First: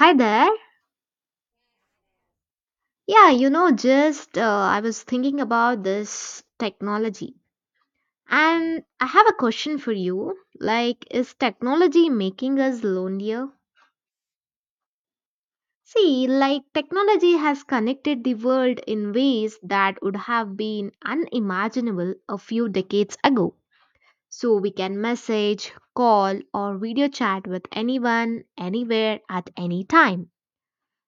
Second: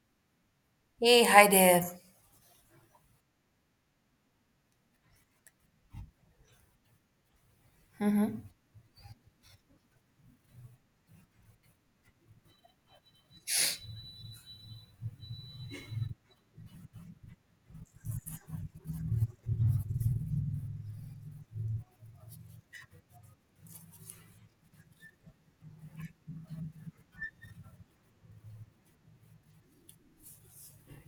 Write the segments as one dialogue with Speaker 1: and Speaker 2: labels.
Speaker 1: Hi there.
Speaker 2: Hey, hi there.
Speaker 1: Yeah, you know, just I was thinking about this technology. And I have a question for you. Like, is technology making us lonelier? See, like, technology has connected the world in ways that would have been unimaginable a few decades ago. So, we can message, call, or video chat with anyone, anywhere, at any time.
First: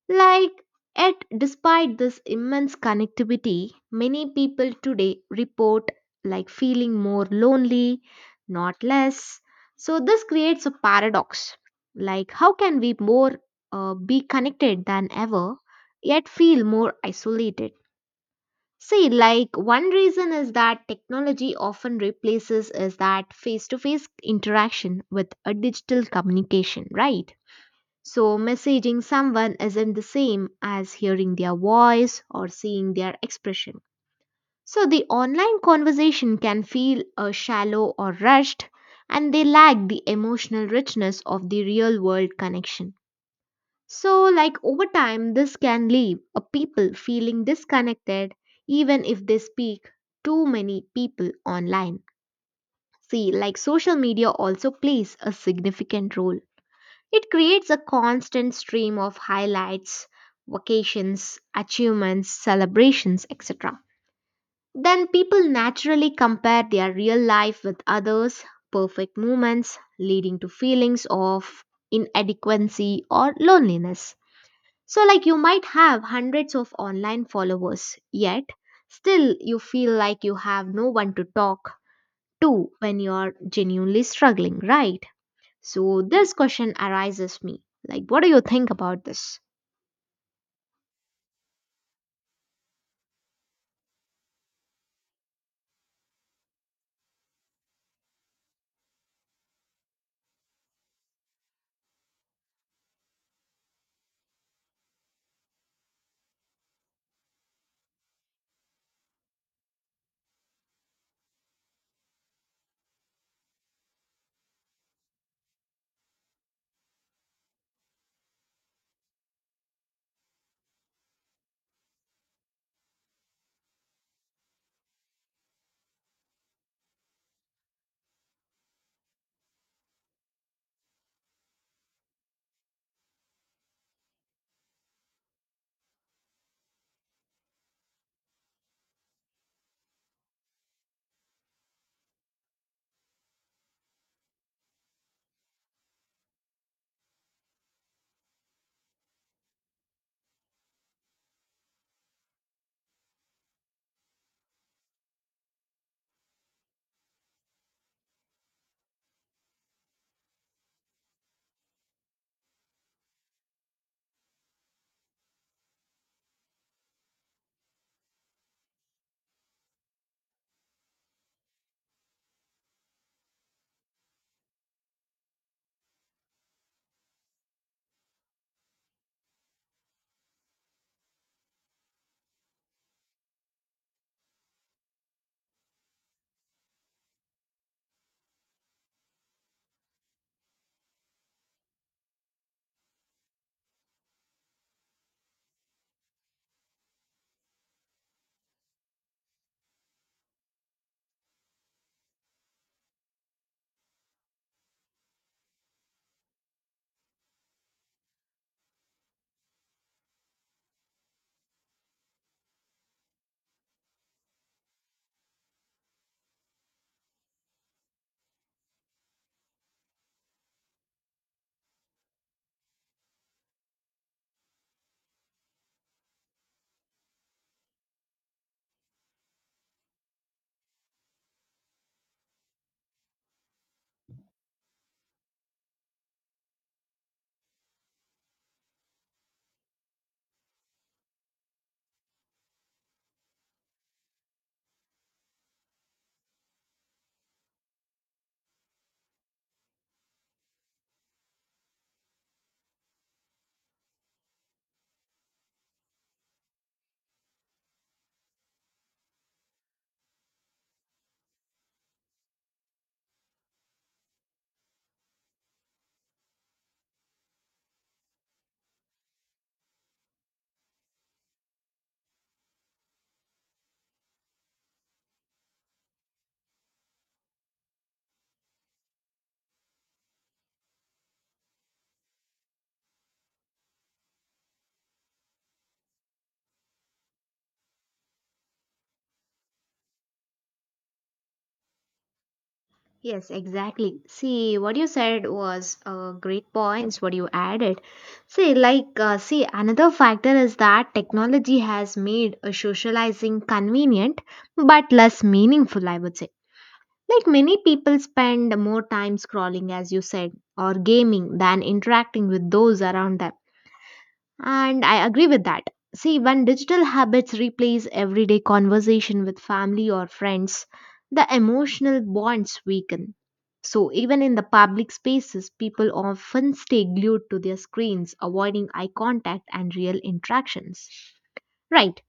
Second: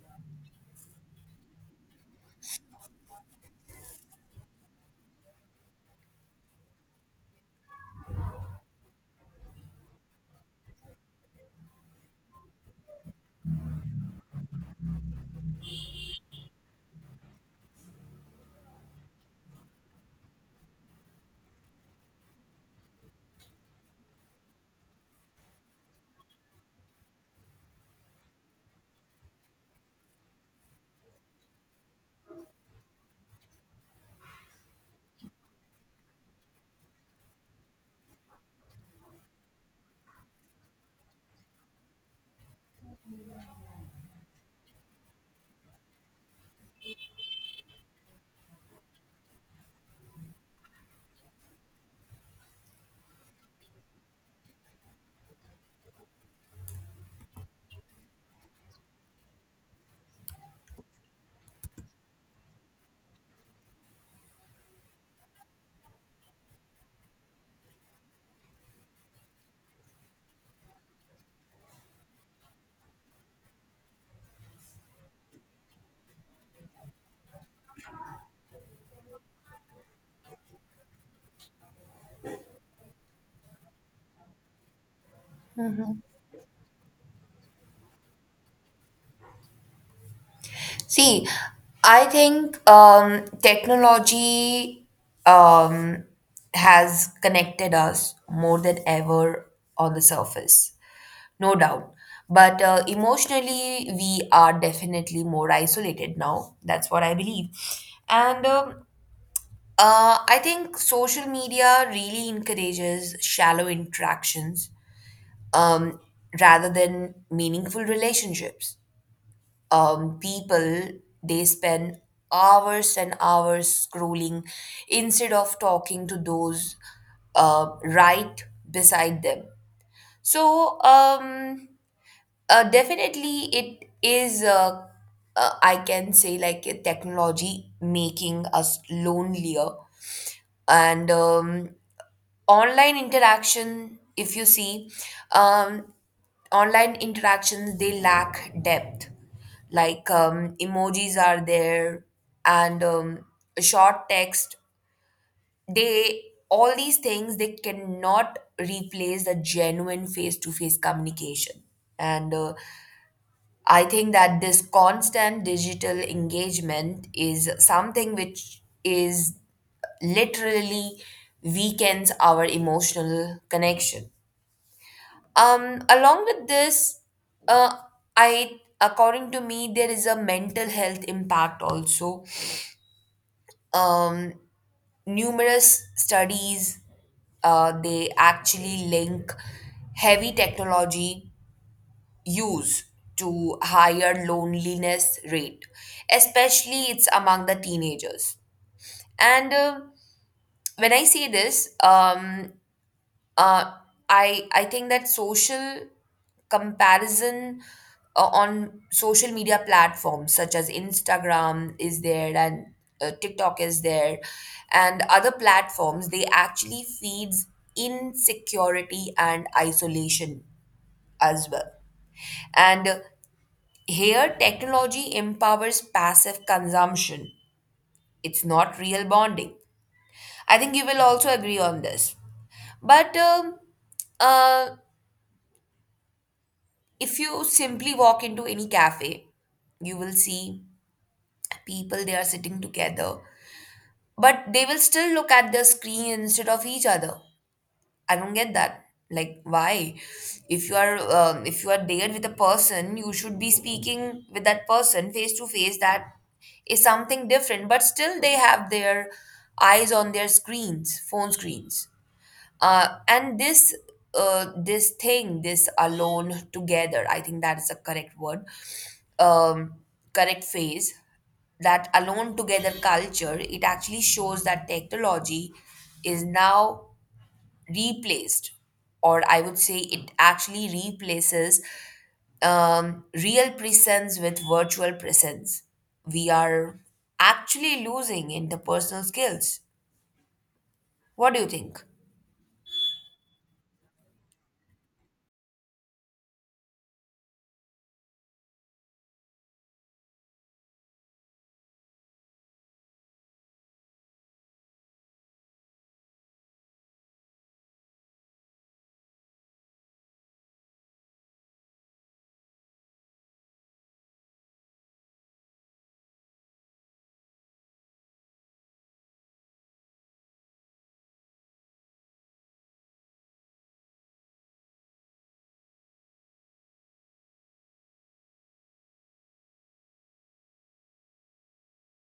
Speaker 1: Like, yet, despite this immense connectivity, many people today report like feeling more lonely, not less. So, this creates a paradox. Like, how can we more be connected than ever, yet feel more isolated? See, like, one reason is that technology often replaces is that face to face interaction with a digital communication, right? So, messaging someone isn't the same as hearing their voice or seeing their expression. So, the online conversation can feel shallow or rushed, and they lack the emotional richness of the real world connection. So, like over time, this can leave a people feeling disconnected even if they speak too many people online. See, like social media also plays a significant role it creates a constant stream of highlights, vacations, achievements, celebrations, etc. Then people naturally compare their real life with others' perfect moments, leading to feelings of inadequacy or loneliness. So, like you might have hundreds of online followers, yet still you feel like you have no one to talk to when you're genuinely struggling, right? So this question arises me. Like what do you think about this?
Speaker 2: See, I think technology um, has connected us more than ever on the surface, no doubt. But emotionally, we are definitely more isolated now. That's what I believe. And I think social media really encourages shallow interactions, um, rather than meaningful relationships. People they spend hours and hours scrolling instead of talking to those right beside them. so um, Definitely it is, I can say, like, a technology making us lonelier. And Online interaction, if you see, um, online interactions, they lack depth. Emojis are there, and short text, they, all these things, they cannot replace the genuine face to face communication. And I think that this constant digital engagement is something which is literally weakens our emotional connection. Along with this, uh, I, according to me, there is a mental health impact also. Um, numerous studies, they actually link heavy technology use to higher loneliness rate, especially it's among the teenagers. And when I say this uh, I think that social comparison on social media platforms such as Instagram is there, and TikTok is there, and other platforms, they actually feeds insecurity and isolation as well. And Here, technology empowers passive consumption. It's not real bonding. I think you will also agree on this. But uh, if you simply walk into any cafe, you will see people, they are sitting together, but they will still look at the screen instead of each other. I don't get that. Like, why? If you are there with a person, you should be speaking with that person face to face. That is something different. But still, they have their eyes on their screens, phone screens. And this thing, this alone together, I think that is a correct word, um, correct phrase. That alone together culture, it actually shows that technology is now replaced, or I would say it actually replaces real presence with virtual presence. We are actually losing interpersonal skills. What do you think?
Speaker 1: Yes, exactly. See, what you said was great points, what you added. See, like, see, another factor is that technology has made socializing convenient but less meaningful, I would say. Like, many people spend more time scrolling, as you said, or gaming than interacting with those around them. And I agree with that. See, when digital habits replace everyday conversation with family or friends, the emotional bonds weaken. So, even in the public spaces, people often stay glued to their screens, avoiding eye contact and real interactions. Right.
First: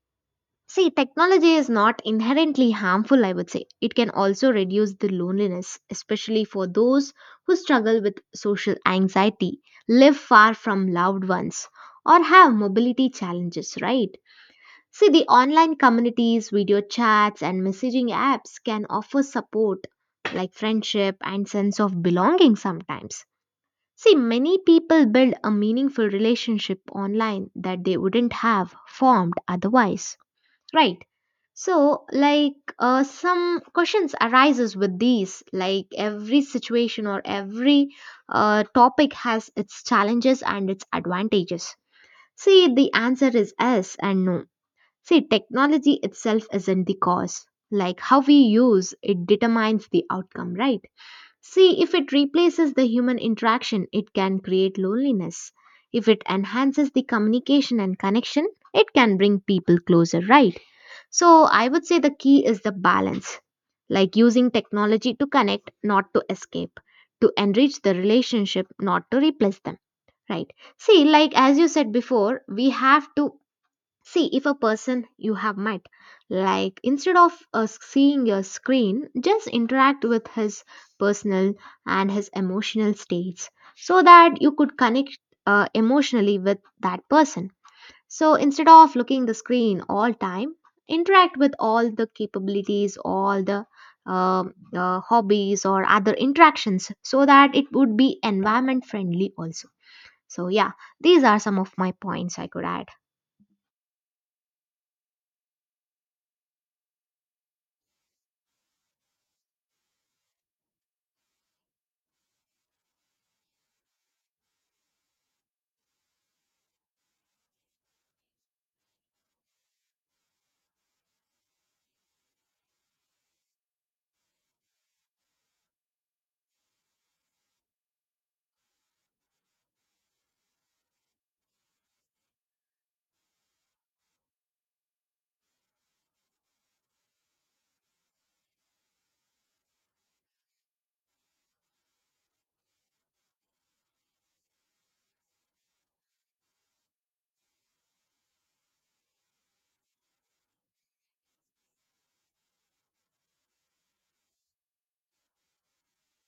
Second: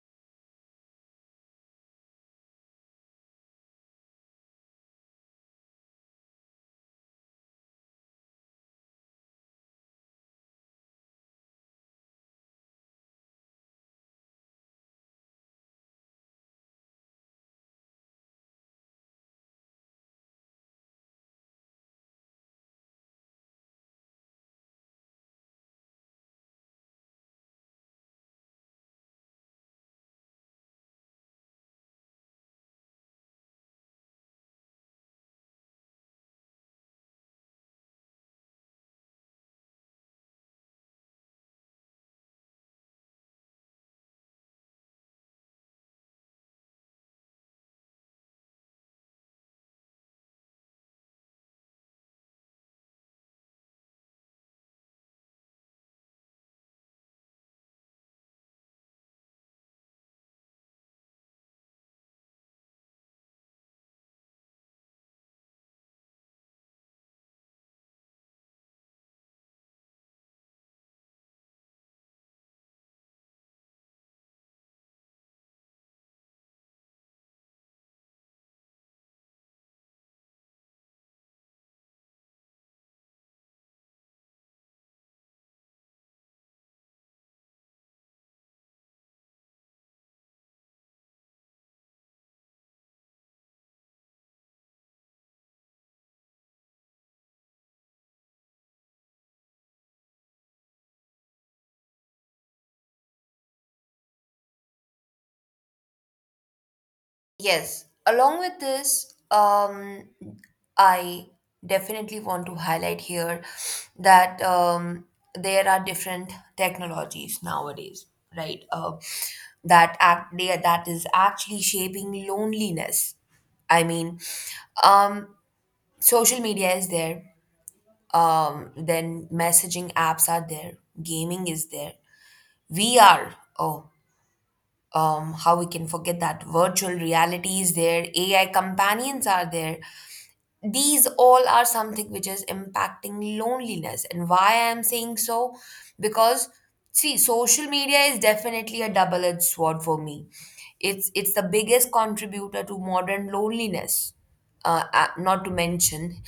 Speaker 1: See, technology is not inherently harmful, I would say. It can also reduce the loneliness, especially for those who struggle with social anxiety, live far from loved ones, or have mobility challenges, right? See, the online communities, video chats, and messaging apps can offer support like friendship and sense of belonging sometimes. See, many people build a meaningful relationship online that they wouldn't have formed otherwise. Right. So, like, some questions arises with these. Like, every situation or every topic has its challenges and its advantages. See, the answer is yes and no. See, technology itself isn't the cause. Like, how we use it determines the outcome, right? See, if it replaces the human interaction, it can create loneliness. If it enhances the communication and connection, it can bring people closer, right? So I would say the key is the balance, like using technology to connect, not to escape, to enrich the relationship, not to replace them, right? See, like as you said before, we have to see if a person you have met, like instead of seeing your screen, just interact with his personal and his emotional states so that you could connect emotionally with that person so instead of looking the screen all time, interact with all the capabilities, all the hobbies or other interactions so that it would be environment friendly also. So yeah, these are some of my points I could add.
Speaker 2: Yes, along with this, I definitely want to highlight here that there are different technologies nowadays, right? That is actually shaping loneliness. I mean, um, Social media is there. Then messaging apps are there. Gaming is there. VR. Oh how we can forget that virtual reality is there, AI companions are there. These all are something which is impacting loneliness. And why I'm saying so? Because, see, social media is definitely a double-edged sword for me. It's the biggest contributor to modern loneliness. Not to mention,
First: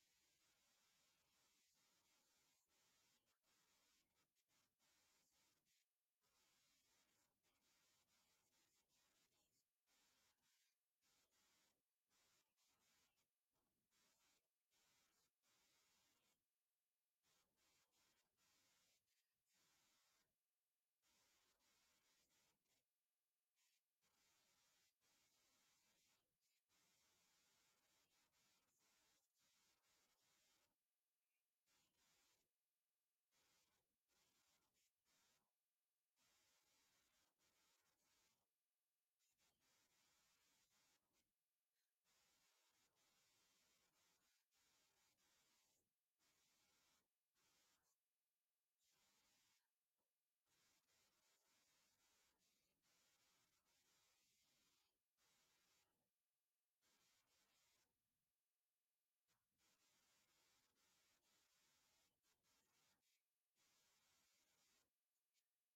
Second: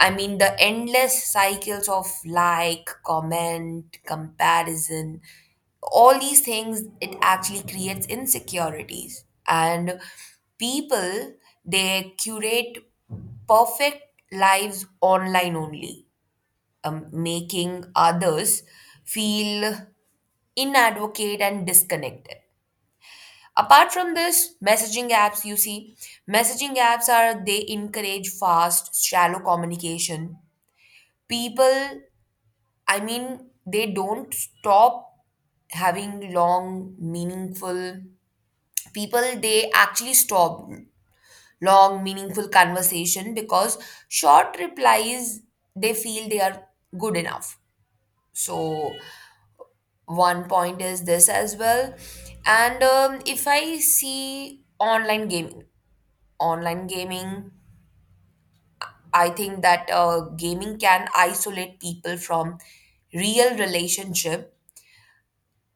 Speaker 2: I mean the endless cycles of like, comment, comparison, all these things, it actually creates insecurities, and people they curate perfect lives online only, making others feel inadequate and disconnected. Apart from this, messaging apps, you see, messaging apps are, they encourage fast shallow communication. People, I mean, they don't stop having long meaningful, people they actually stop long meaningful conversation because short replies, they feel they are good enough. So one point is this as well. And um, if i see online gaming, online gaming, I think that, gaming can isolate people from real relationship,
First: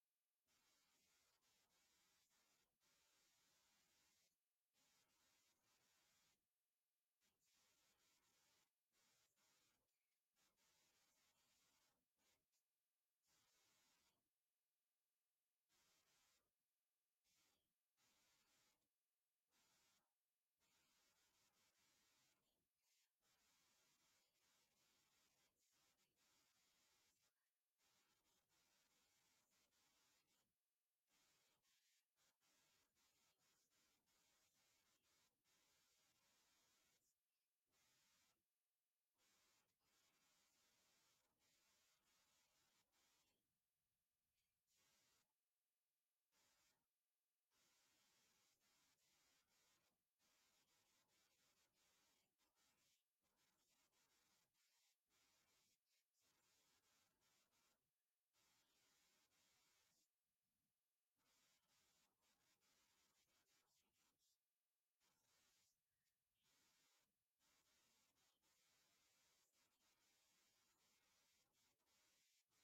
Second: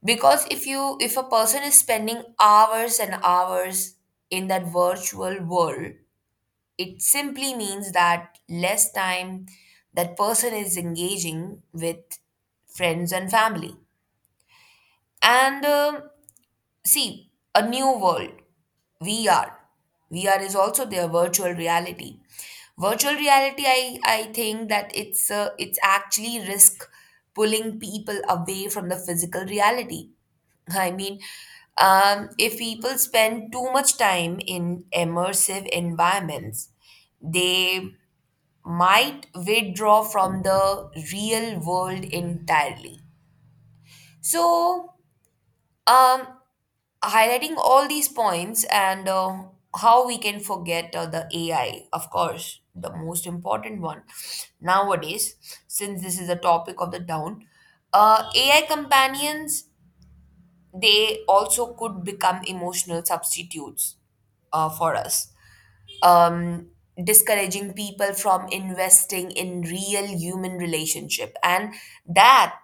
Speaker 2: because if you, if a person is spending hours and hours in that virtual world, it simply means that less time that person is engaging with friends and family. And, see, a new world, VR. VR is also their virtual reality. Virtual reality, I think that it's actually risk pulling people away from the physical reality. I mean, if people spend too much time in immersive environments, they might withdraw from the real world entirely. So, um, highlighting all these points, and how we can forget the AI, of course, the most important one nowadays, since this is the topic of the down. AI companions, they also could become emotional substitutes for us, um, discouraging people from investing in real human relationship, and that,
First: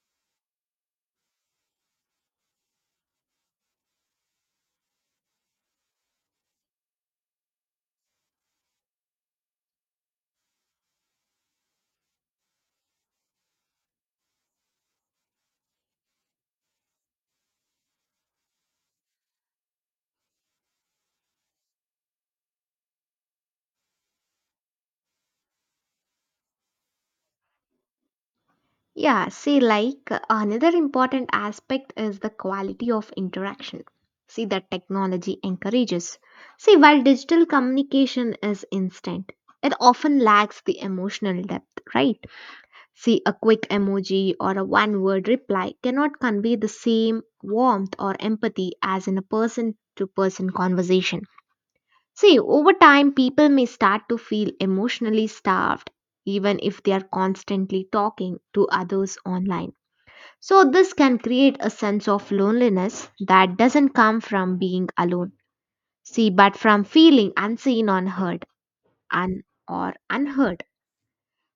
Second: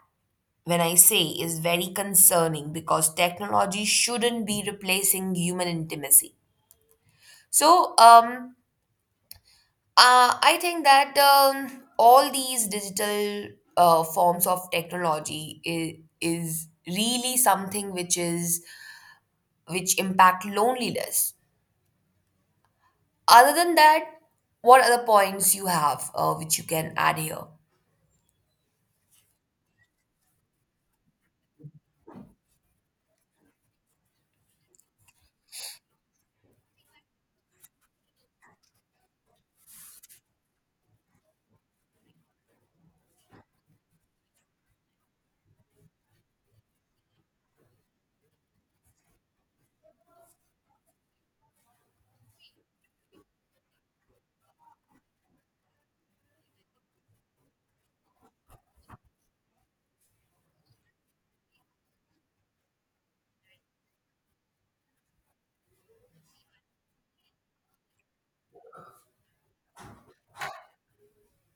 Speaker 2: when I say, is very concerning because technology shouldn't be replacing human intimacy. So, I think that, all these digital forms of technology is really something which is, which impact loneliness. Other than that, what other points you have, which you can add here?
Speaker 1: Yeah, see, like another important aspect is the quality of interaction. See, that technology encourages. See, while digital communication is instant, it often lacks the emotional depth, right? See, a quick emoji or a one word reply cannot convey the same warmth or empathy as in a person to person conversation. See, over time, people may start to feel emotionally starved, even if they are constantly talking to others online. So, this can create a sense of loneliness that doesn't come from being alone. See, but from feeling unseen, unheard, un- or unheard.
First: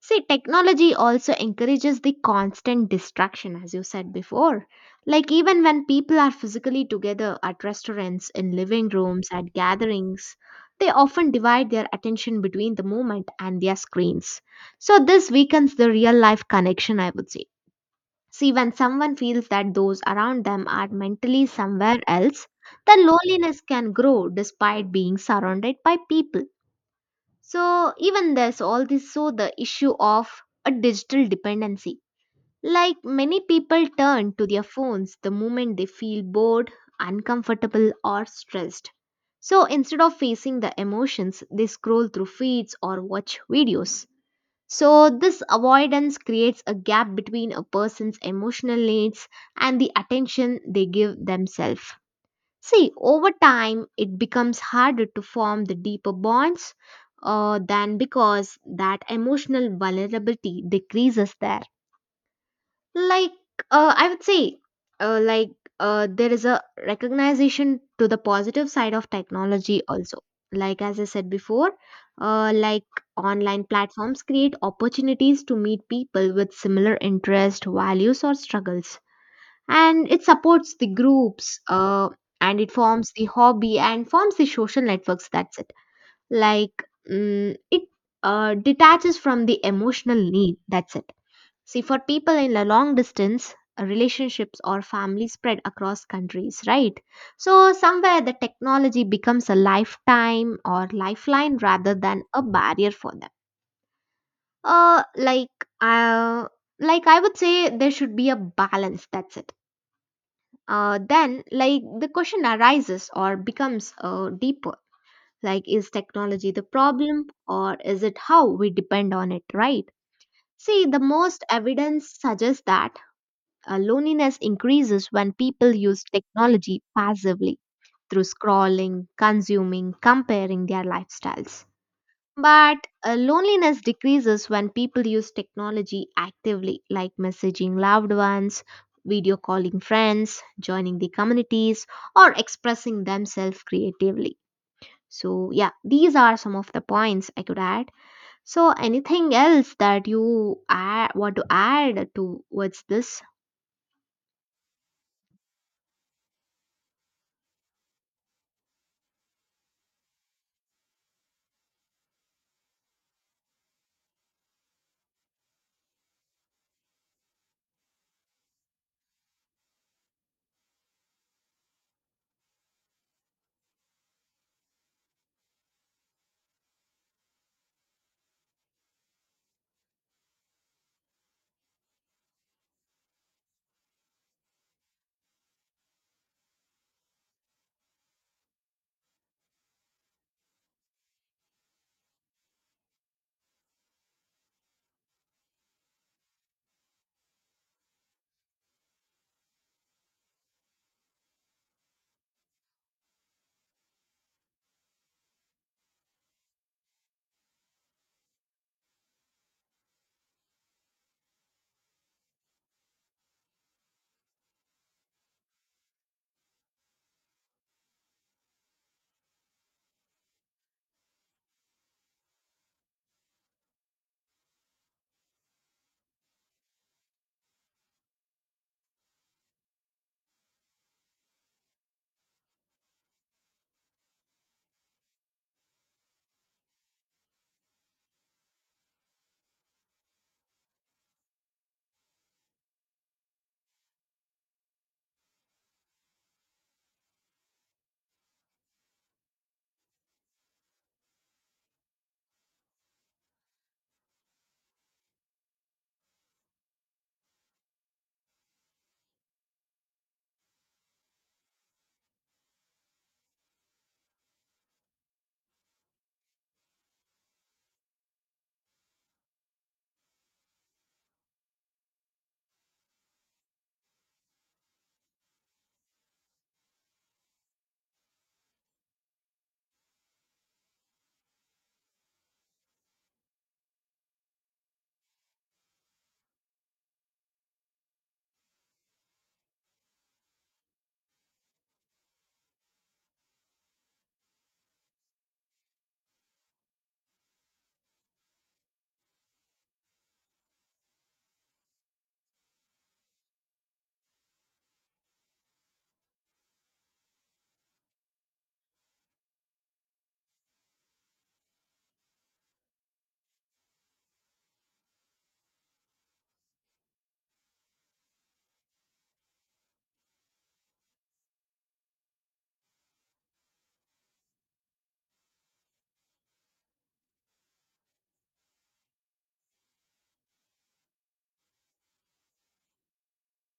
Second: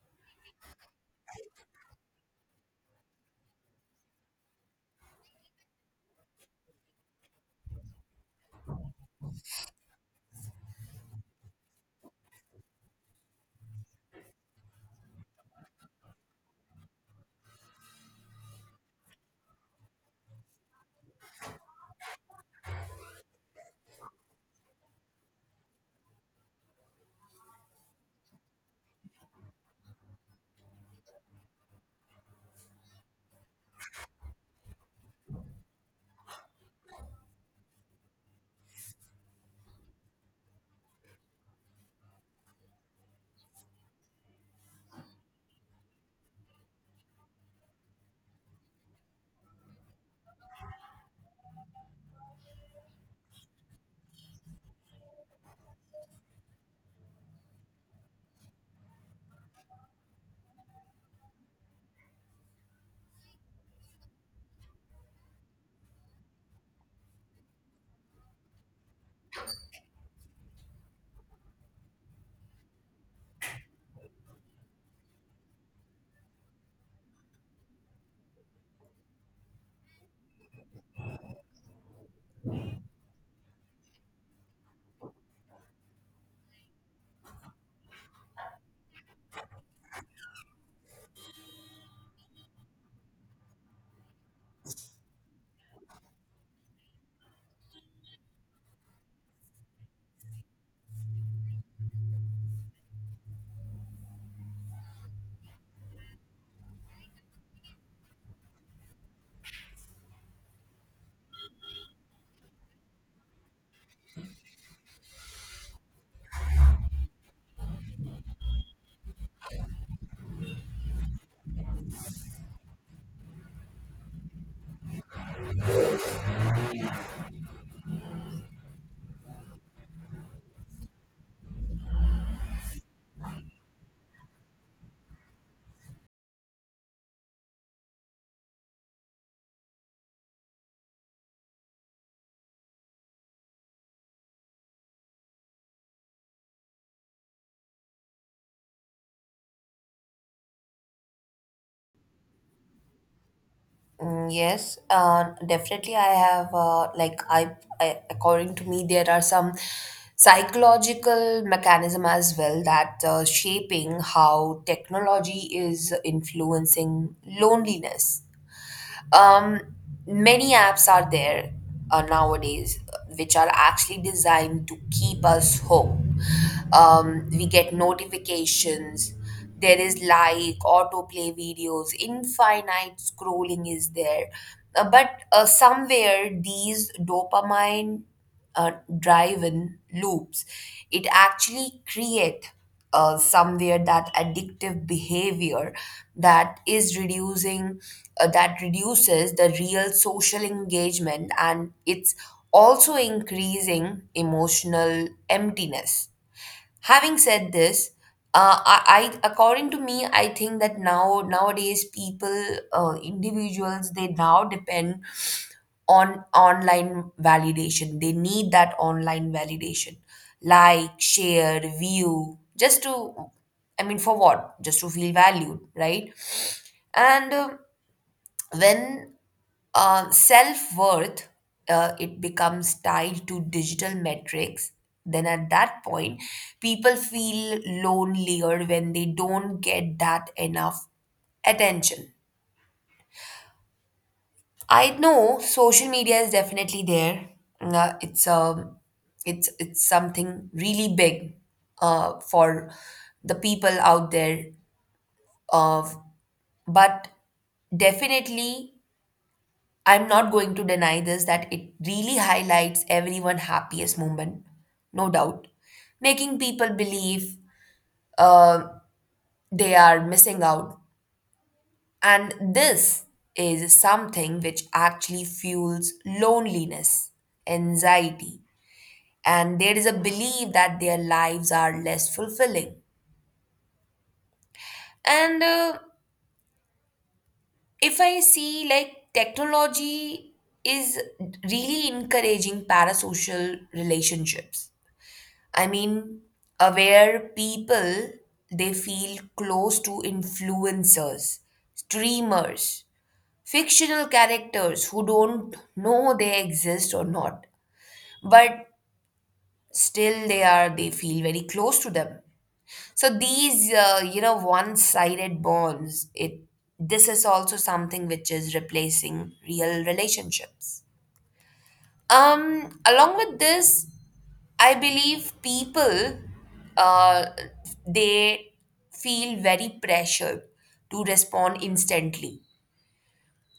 Speaker 1: See, technology also encourages the constant distraction, as you said before. Like, even when people are physically together at restaurants, in living rooms, at gatherings, they often divide their attention between the moment and their screens. So, this weakens the real life connection, I would say. See, when someone feels that those around them are mentally somewhere else, then loneliness can grow despite being surrounded by people. So even there's all this so the issue of a digital dependency. Like many people turn to their phones the moment they feel bored, uncomfortable or stressed. So instead of facing the emotions, they scroll through feeds or watch videos. So this avoidance creates a gap between a person's emotional needs and the attention they give themselves. See, over time, it becomes harder to form the deeper bonds than because that emotional vulnerability decreases there. Like, I would say, like, there is a recognition to the positive side of technology also. Like, as I said before, like online platforms create opportunities to meet people with similar interests, values, or struggles and it supports the groups and it forms the hobby and forms the social networks that's it like it detaches from the emotional need that's it see for people in the long distance relationships or family spread across countries right so somewhere the technology becomes a lifetime or lifeline rather than a barrier for them uh like uh, like I would say there should be a balance that's it then, like, the question arises or becomes deeper. Like, is technology the problem or is it how we depend on it, right? See, the most evidence suggests that loneliness increases when people use technology passively through scrolling, consuming, comparing their lifestyles. But loneliness decreases when people use technology actively, like messaging loved ones, video calling friends, joining the communities, or expressing themselves creatively. So, yeah, these are some of the points I could add. So, anything else that you add, want to add towards this?
Speaker 2: Mm. Yes, definitely. I have like I according to me, there are some psychological mechanism as well that shaping how technology is influencing loneliness. Um, many apps are there nowadays, which are actually designed to keep us hooked. We get notifications. There is like autoplay videos, infinite scrolling is there. But somewhere these dopamine, uh, driven loops, it actually create, somewhere, that addictive behavior, that is reducing, that reduces the real social engagement, and it's also increasing emotional emptiness. Having said this, I according to me, I think that now, nowadays, people, individuals, they now depend on online validation. They need that online validation, like, share, view, just to, I mean, for what? Just to feel valued, right? And when self-worth it becomes tied to digital metrics, then at that point people feel lonelier when they don't get that enough attention. I know social media is definitely there. Uh, it's um it's it's something really big for the people out there of, but definitely, I'm not going to deny this, that it really highlights everyone's happiest moment, no doubt, making people believe uh, they are missing out. And this is something which actually fuels loneliness, anxiety, and there is a belief that their lives are less fulfilling. And If I see, like, technology is really encouraging parasocial relationships, I mean, aware people, they feel close to influencers, streamers, fictional characters who don't know they exist or not, but still they are, they feel very close to them. So these, you know, one-sided bonds, it, this is also something which is replacing real relationships. Along with this, I believe people uh, they feel very pressured to respond instantly.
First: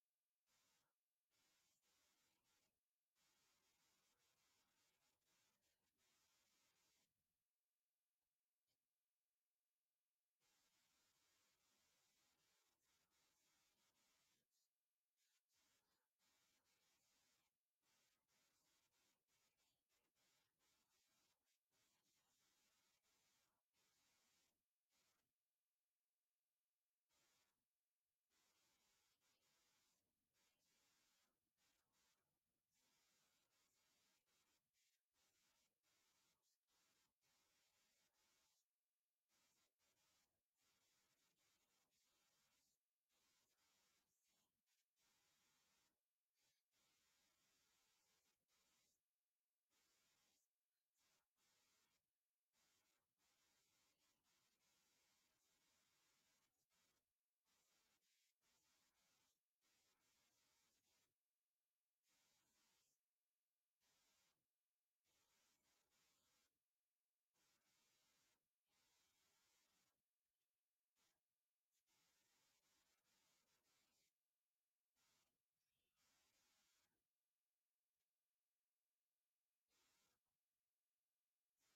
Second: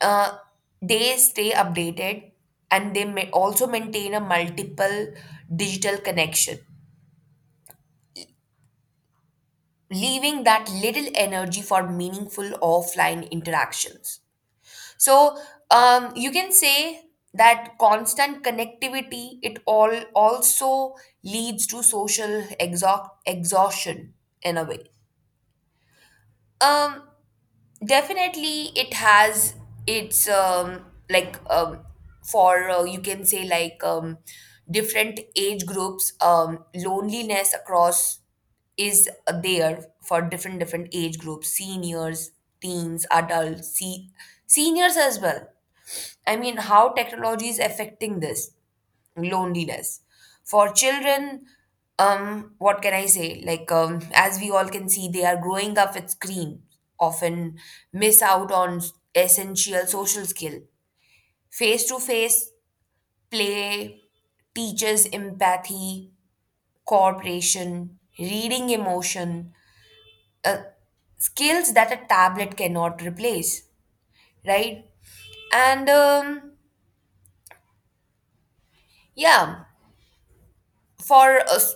Speaker 2: Uh, they stay updated, and they may also maintain a multiple digital connection, leaving that little energy for meaningful offline interactions. So you can say that constant connectivity, it all also leads to social exhaust exhaustion in a way. Um, definitely it has its like for you can say, like, different age groups, loneliness across is there for different different age groups, seniors, teens, adults. See, seniors as well, I mean, how technology is affecting this loneliness. For children, what can I say, like, as we all can see, they are growing up with screens, often miss out on essential social skill. Face to face play teaches empathy, cooperation, reading emotion, uh, skills that a tablet cannot replace, right? And yeah, for us,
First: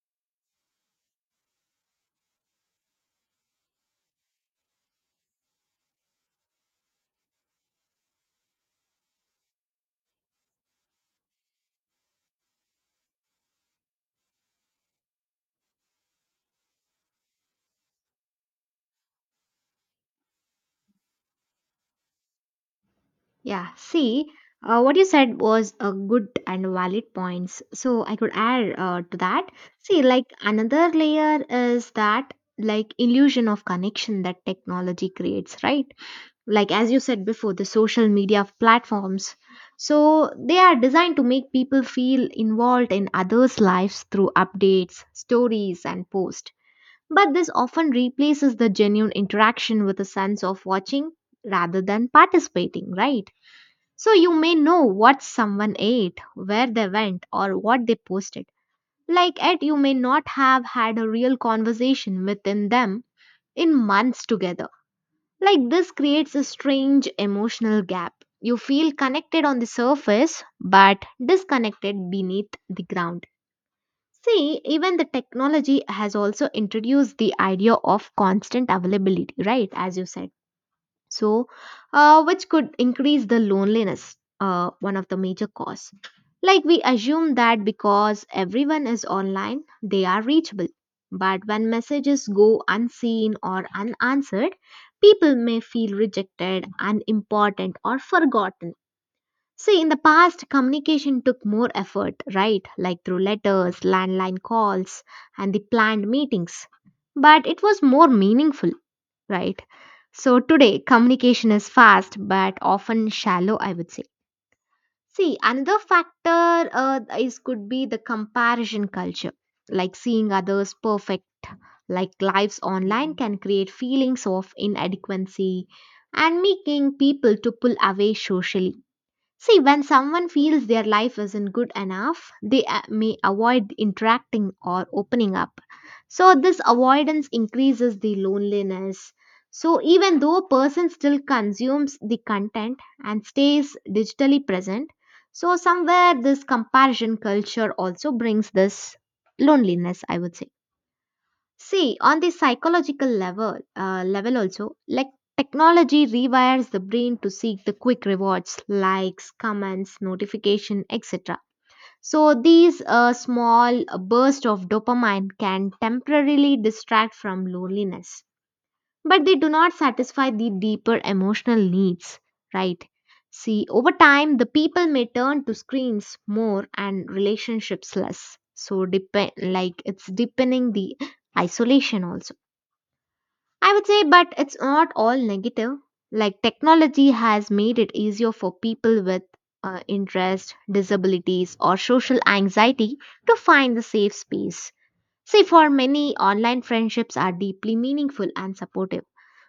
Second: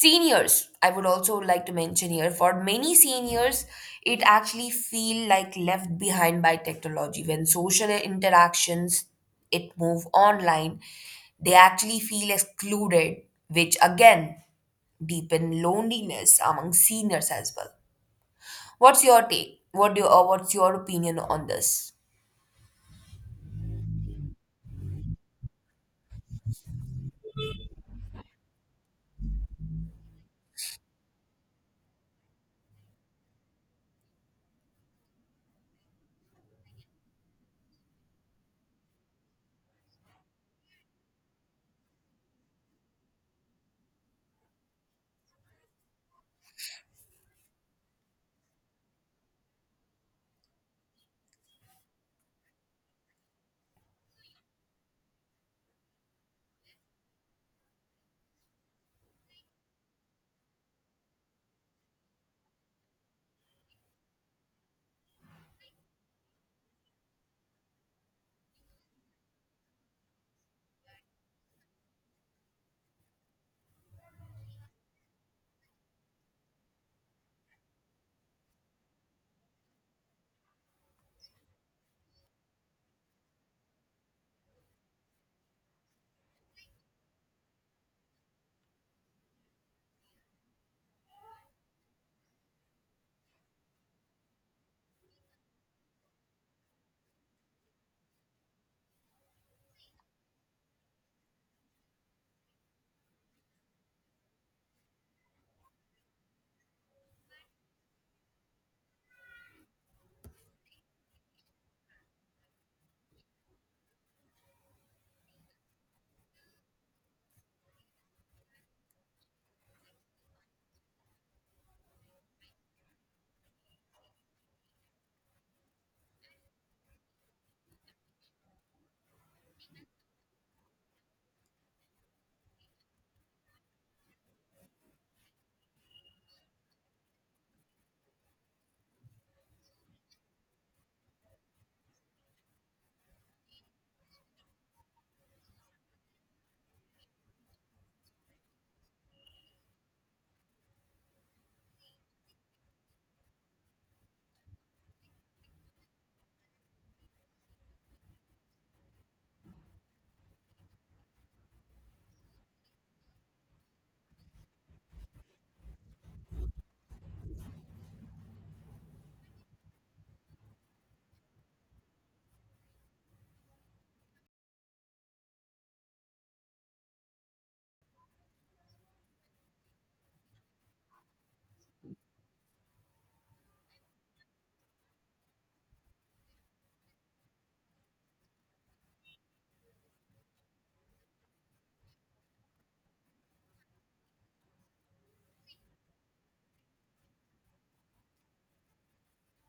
Speaker 2: seniors, I would also like to mention here, for many seniors, it actually feel like left behind by technology. When social interactions, it move online, they actually feel excluded, which again deepen loneliness among seniors as well. What's your take? What do you, or what's your opinion on this?
Speaker 1: Yeah, see, what you said was a good and valid points. So I could add to that. See, like another layer is that like illusion of connection that technology creates, right? Like as you said before, the social media platforms. So they are designed to make people feel involved in others' lives through updates, stories, and posts. But this often replaces the genuine interaction with a sense of watching rather than participating, right? So you may know what someone ate, where they went, or what they posted. Like yet you may not have had a real conversation within them in months together. Like this creates a strange emotional gap. You feel connected on the surface but disconnected beneath the ground. See, even the technology has also introduced the idea of constant availability, right? As you said so which could increase the loneliness one of the major cause like we assume that because everyone is online they are reachable but when messages go unseen or unanswered people may feel rejected unimportant or forgotten see in the past communication took more effort right like through letters landline calls and the planned meetings but it was more meaningful right? So today, communication is fast but often shallow, I would say. See, another factor is could be the comparison culture, like seeing others perfect, like lives online can create feelings of inadequacy and making people to pull away socially. See, when someone feels their life isn't good enough, they may avoid interacting or opening up. So, this avoidance increases the loneliness. So, even though a person still consumes the content and stays digitally present, so somewhere this comparison culture also brings this loneliness, I would say. See, on the psychological level also, like technology rewires the brain to seek the quick rewards, likes, comments, notification, etc. So these small bursts of dopamine can temporarily distract from loneliness, but they do not satisfy the deeper emotional needs, right? See, over time, the people may turn to screens more and relationships less. So depend like it's deepening the isolation also I would say, but it's not all negative. Like technology has made it easier for people with interest, disabilities, or social anxiety to find the safe space. See, for many, online friendships are deeply meaningful and supportive.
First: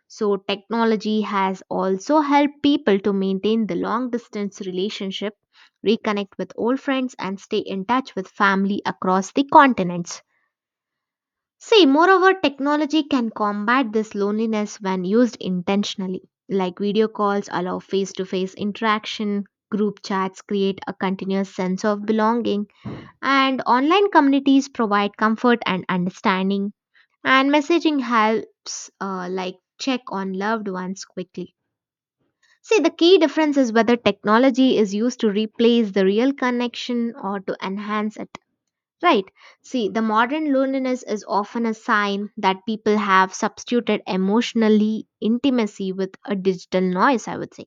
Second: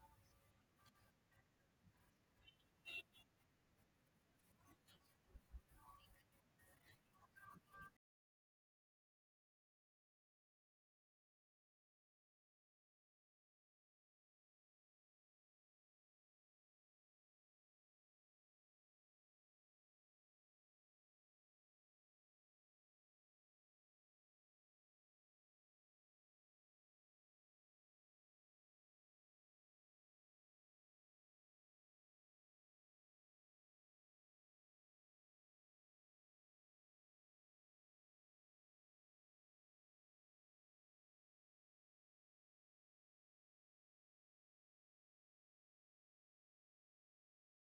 Speaker 1: So, technology has also helped people to maintain the long distance relationship, reconnect with old friends, and stay in touch with family across the continents. See, moreover, technology can combat this loneliness when used intentionally. Like video calls allow face to face interaction, group chats create a continuous sense of belonging, and online communities provide comfort and understanding. And messaging helps, like, check on loved ones quickly. See, the key difference is whether technology is used to replace the real connection or to enhance it. Right. See, the modern loneliness is often a sign that people have substituted emotionally intimacy with a digital noise, I would say.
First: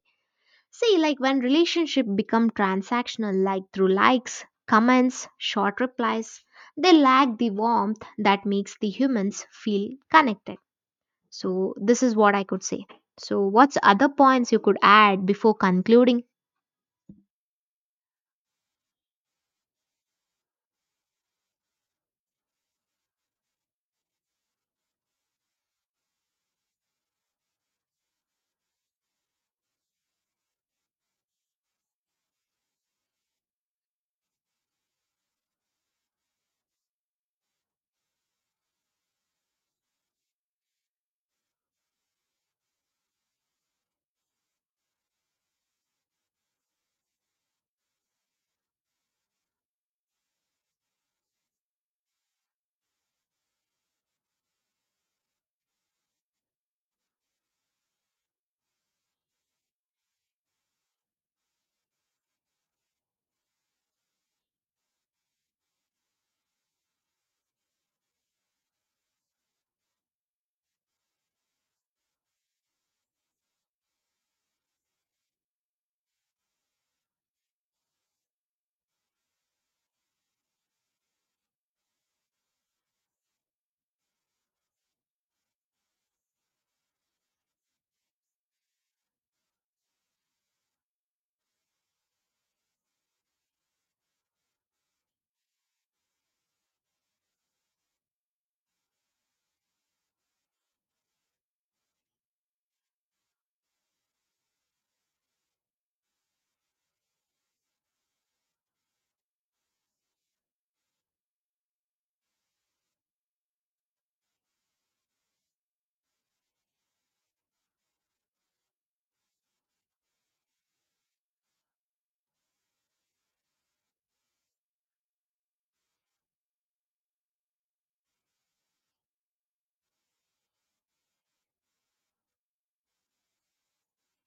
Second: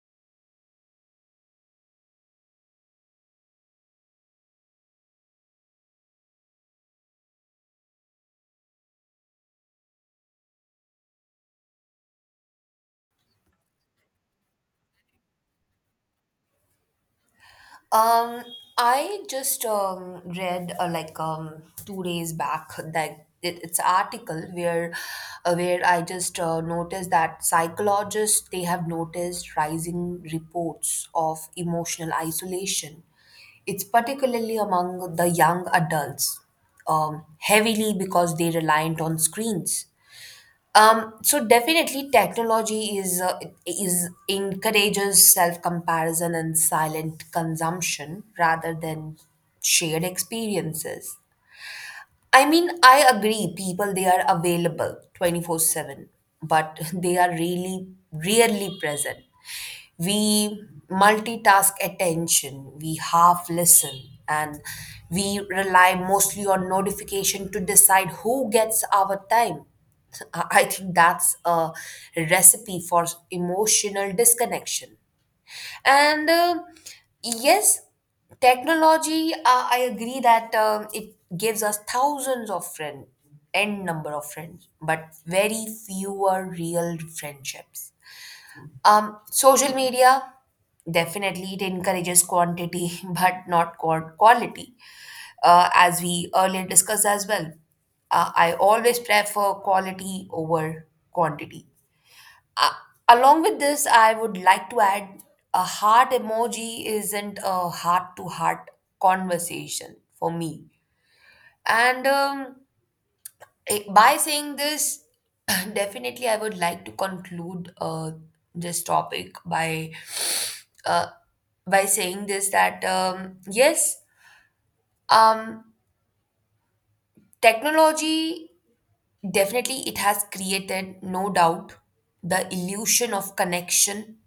Speaker 1: See, like when relationship become transactional, like through likes, comments, short replies, they lack the warmth that makes the humans feel connected. So, this is what I could say. So, what's other points you could add before concluding?
Speaker 2: Um, I just read, like, two days back, that it, it's an article where, where I just noticed that psychologists they have noticed rising reports of emotional isolation. It's particularly among the young adults, heavily because they reliant on screens. So definitely, technology is encourages self comparison and silent consumption rather than shared experiences. I mean, I agree, people, they are available 24/7, but they are really rarely present. We multitask attention, we half listen, and we rely mostly on notification to decide who gets our time. I think that's a recipe for emotional disconnection. And yes, technology, I agree that, it gives us thousands of friends, n number of friends, but very few are real friendships. Social media, definitely it encourages quantity, but not quality, as we earlier discussed as well. I always prefer quality over quantity. Uh, along with this, I would like to add, a heart emoji isn't a heart to heart conversation for me. And um, by saying this, definitely I would like to conclude this topic uh, by saying this, that yes, um, technology, definitely it has created, no doubt, the illusion of connection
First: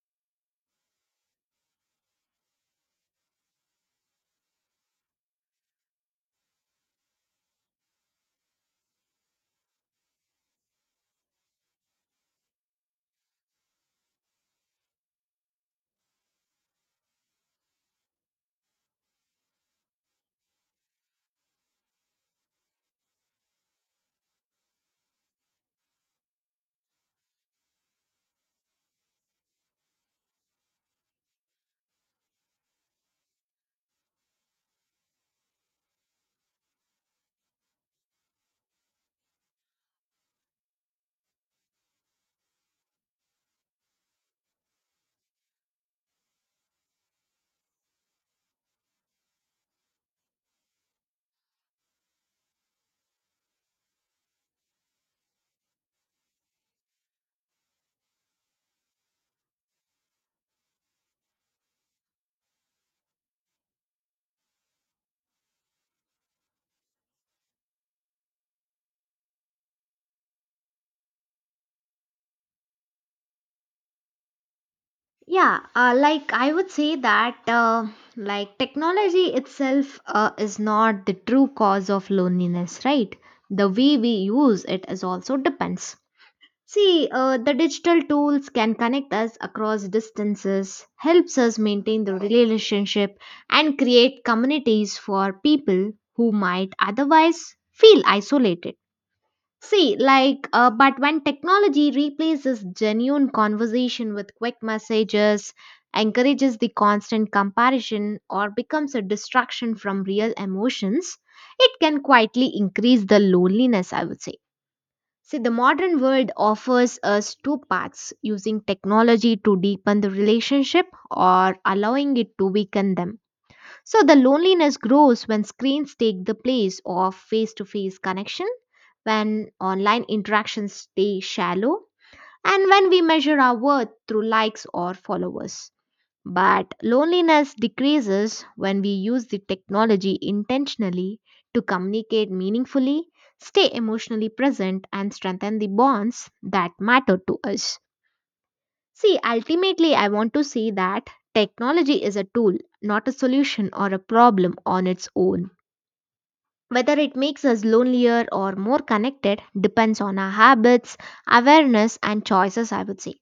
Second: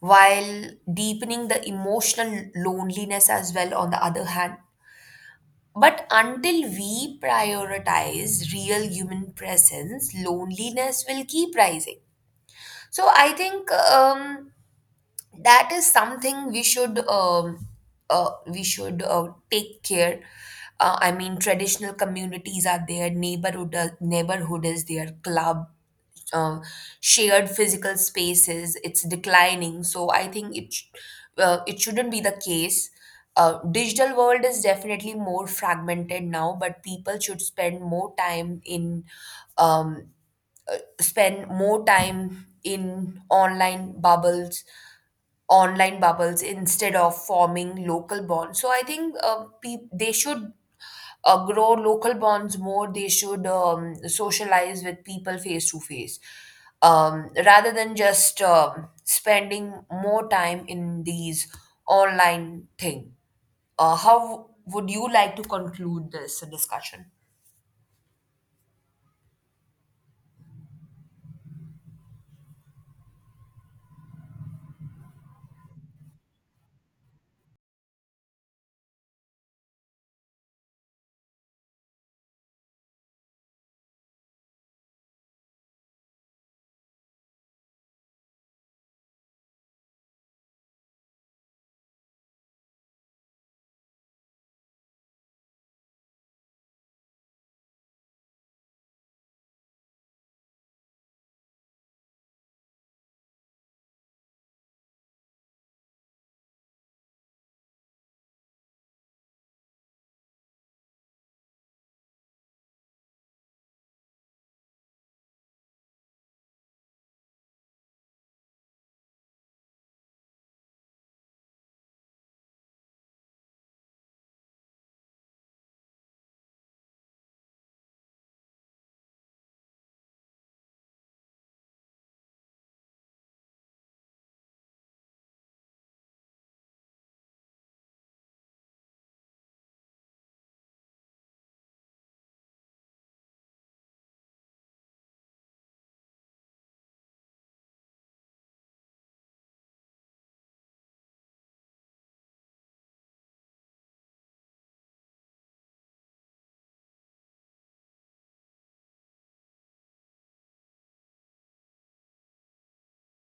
Speaker 2: while deepening the emotional loneliness as well, on the other hand. But until we prioritize real human presence, loneliness will keep rising. So I think that is something we should, we should take care. I mean, traditional communities are there, neighborhood neighborhood is there, club, uh, shared physical spaces, it's declining. So I think it shouldn't be the case. Digital world is definitely more fragmented now, but people should spend more time in, um, spend more time in online bubbles, online bubbles instead of forming local bonds. So I think, they should, grow local bonds more. They should, socialize with people face to face, rather than just, spending more time in these online thing. How would you like to conclude this discussion?
Speaker 1: Yeah, like I would say that like technology itself is not the true cause of loneliness, right? The way we use it is also depends. See, the digital tools can connect us across distances, helps us maintain the relationship and create communities for people who might otherwise feel isolated. See, like, but when technology replaces genuine conversation with quick messages, encourages the constant comparison, or becomes a distraction from real emotions, it can quietly increase the loneliness, I would say. See, the modern world offers us two paths using technology to deepen the relationship or allowing it to weaken them. So the loneliness grows when screens take the place of face to face connection, when online interactions stay shallow, and when we measure our worth through likes or followers. But loneliness decreases when we use the technology intentionally to communicate meaningfully, stay emotionally present, and strengthen the bonds that matter to us. See, ultimately, I want to see that technology is a tool, not a solution or a problem on its own. Whether it makes us lonelier or more connected depends on our habits, awareness, and choices, I would say.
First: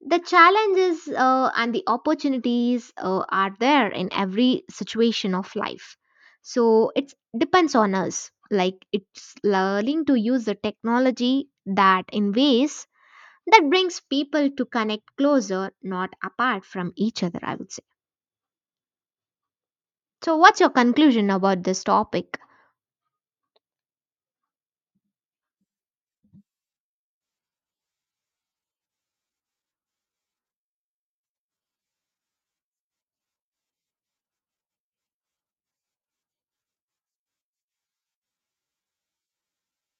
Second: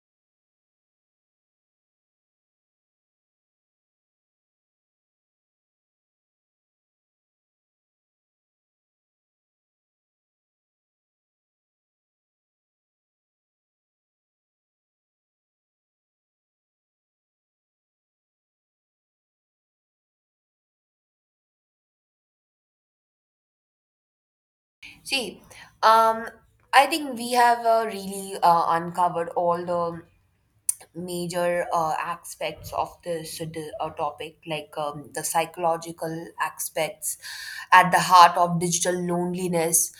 Speaker 1: The challenges and the opportunities are there in every situation of life. So it depends on us. Like it's learning to use the technology that in ways that brings people to connect closer, not apart from each other, I would say. So, what's your conclusion about this topic?
Speaker 2: See, um, I think we have, really uncovered all the major aspects of this, topic, like, the psychological aspects at the heart of digital loneliness,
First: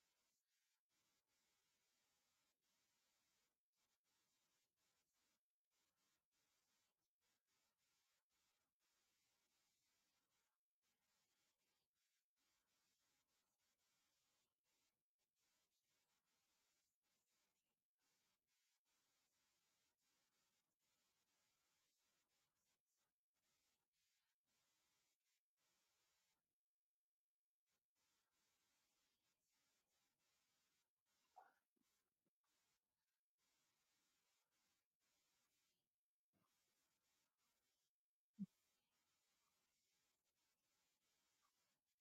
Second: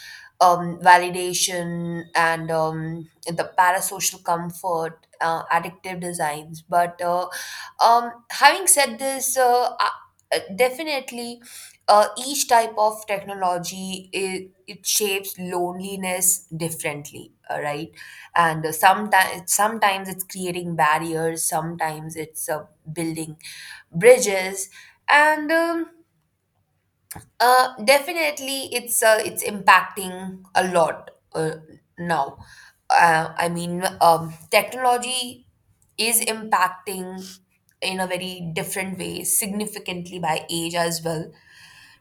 Speaker 2: validation, and, the parasocial comfort, addictive designs. But having said this, definitely, each type of technology, it shapes loneliness differently, right? And sometimes it's creating barriers, sometimes it's building bridges. And Definitely it's impacting a lot now. I mean, technology is impacting in a very different way significantly by age as well,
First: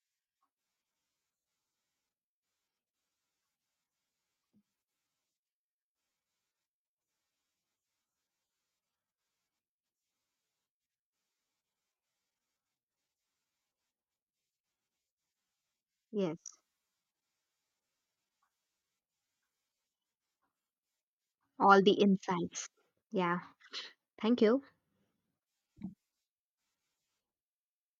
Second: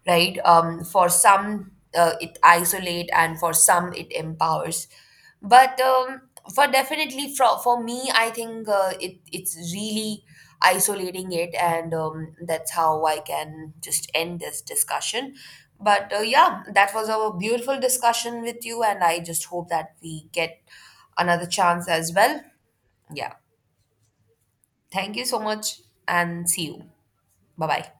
Speaker 2: right? For some, it isolate, and for some, it empowers. But for me, I think it's really isolating it, and, that's how I can just end this discussion. But
Speaker 1: Yes,
Speaker 2: yeah, that was a beautiful discussion with you, and I just hope that we get another
Speaker 1: all
Speaker 2: chance
Speaker 1: the
Speaker 2: as well.
Speaker 1: insights.
Speaker 2: Yeah,
Speaker 1: Yeah, thank you.
Speaker 2: thank you so much, and see you. Bye bye.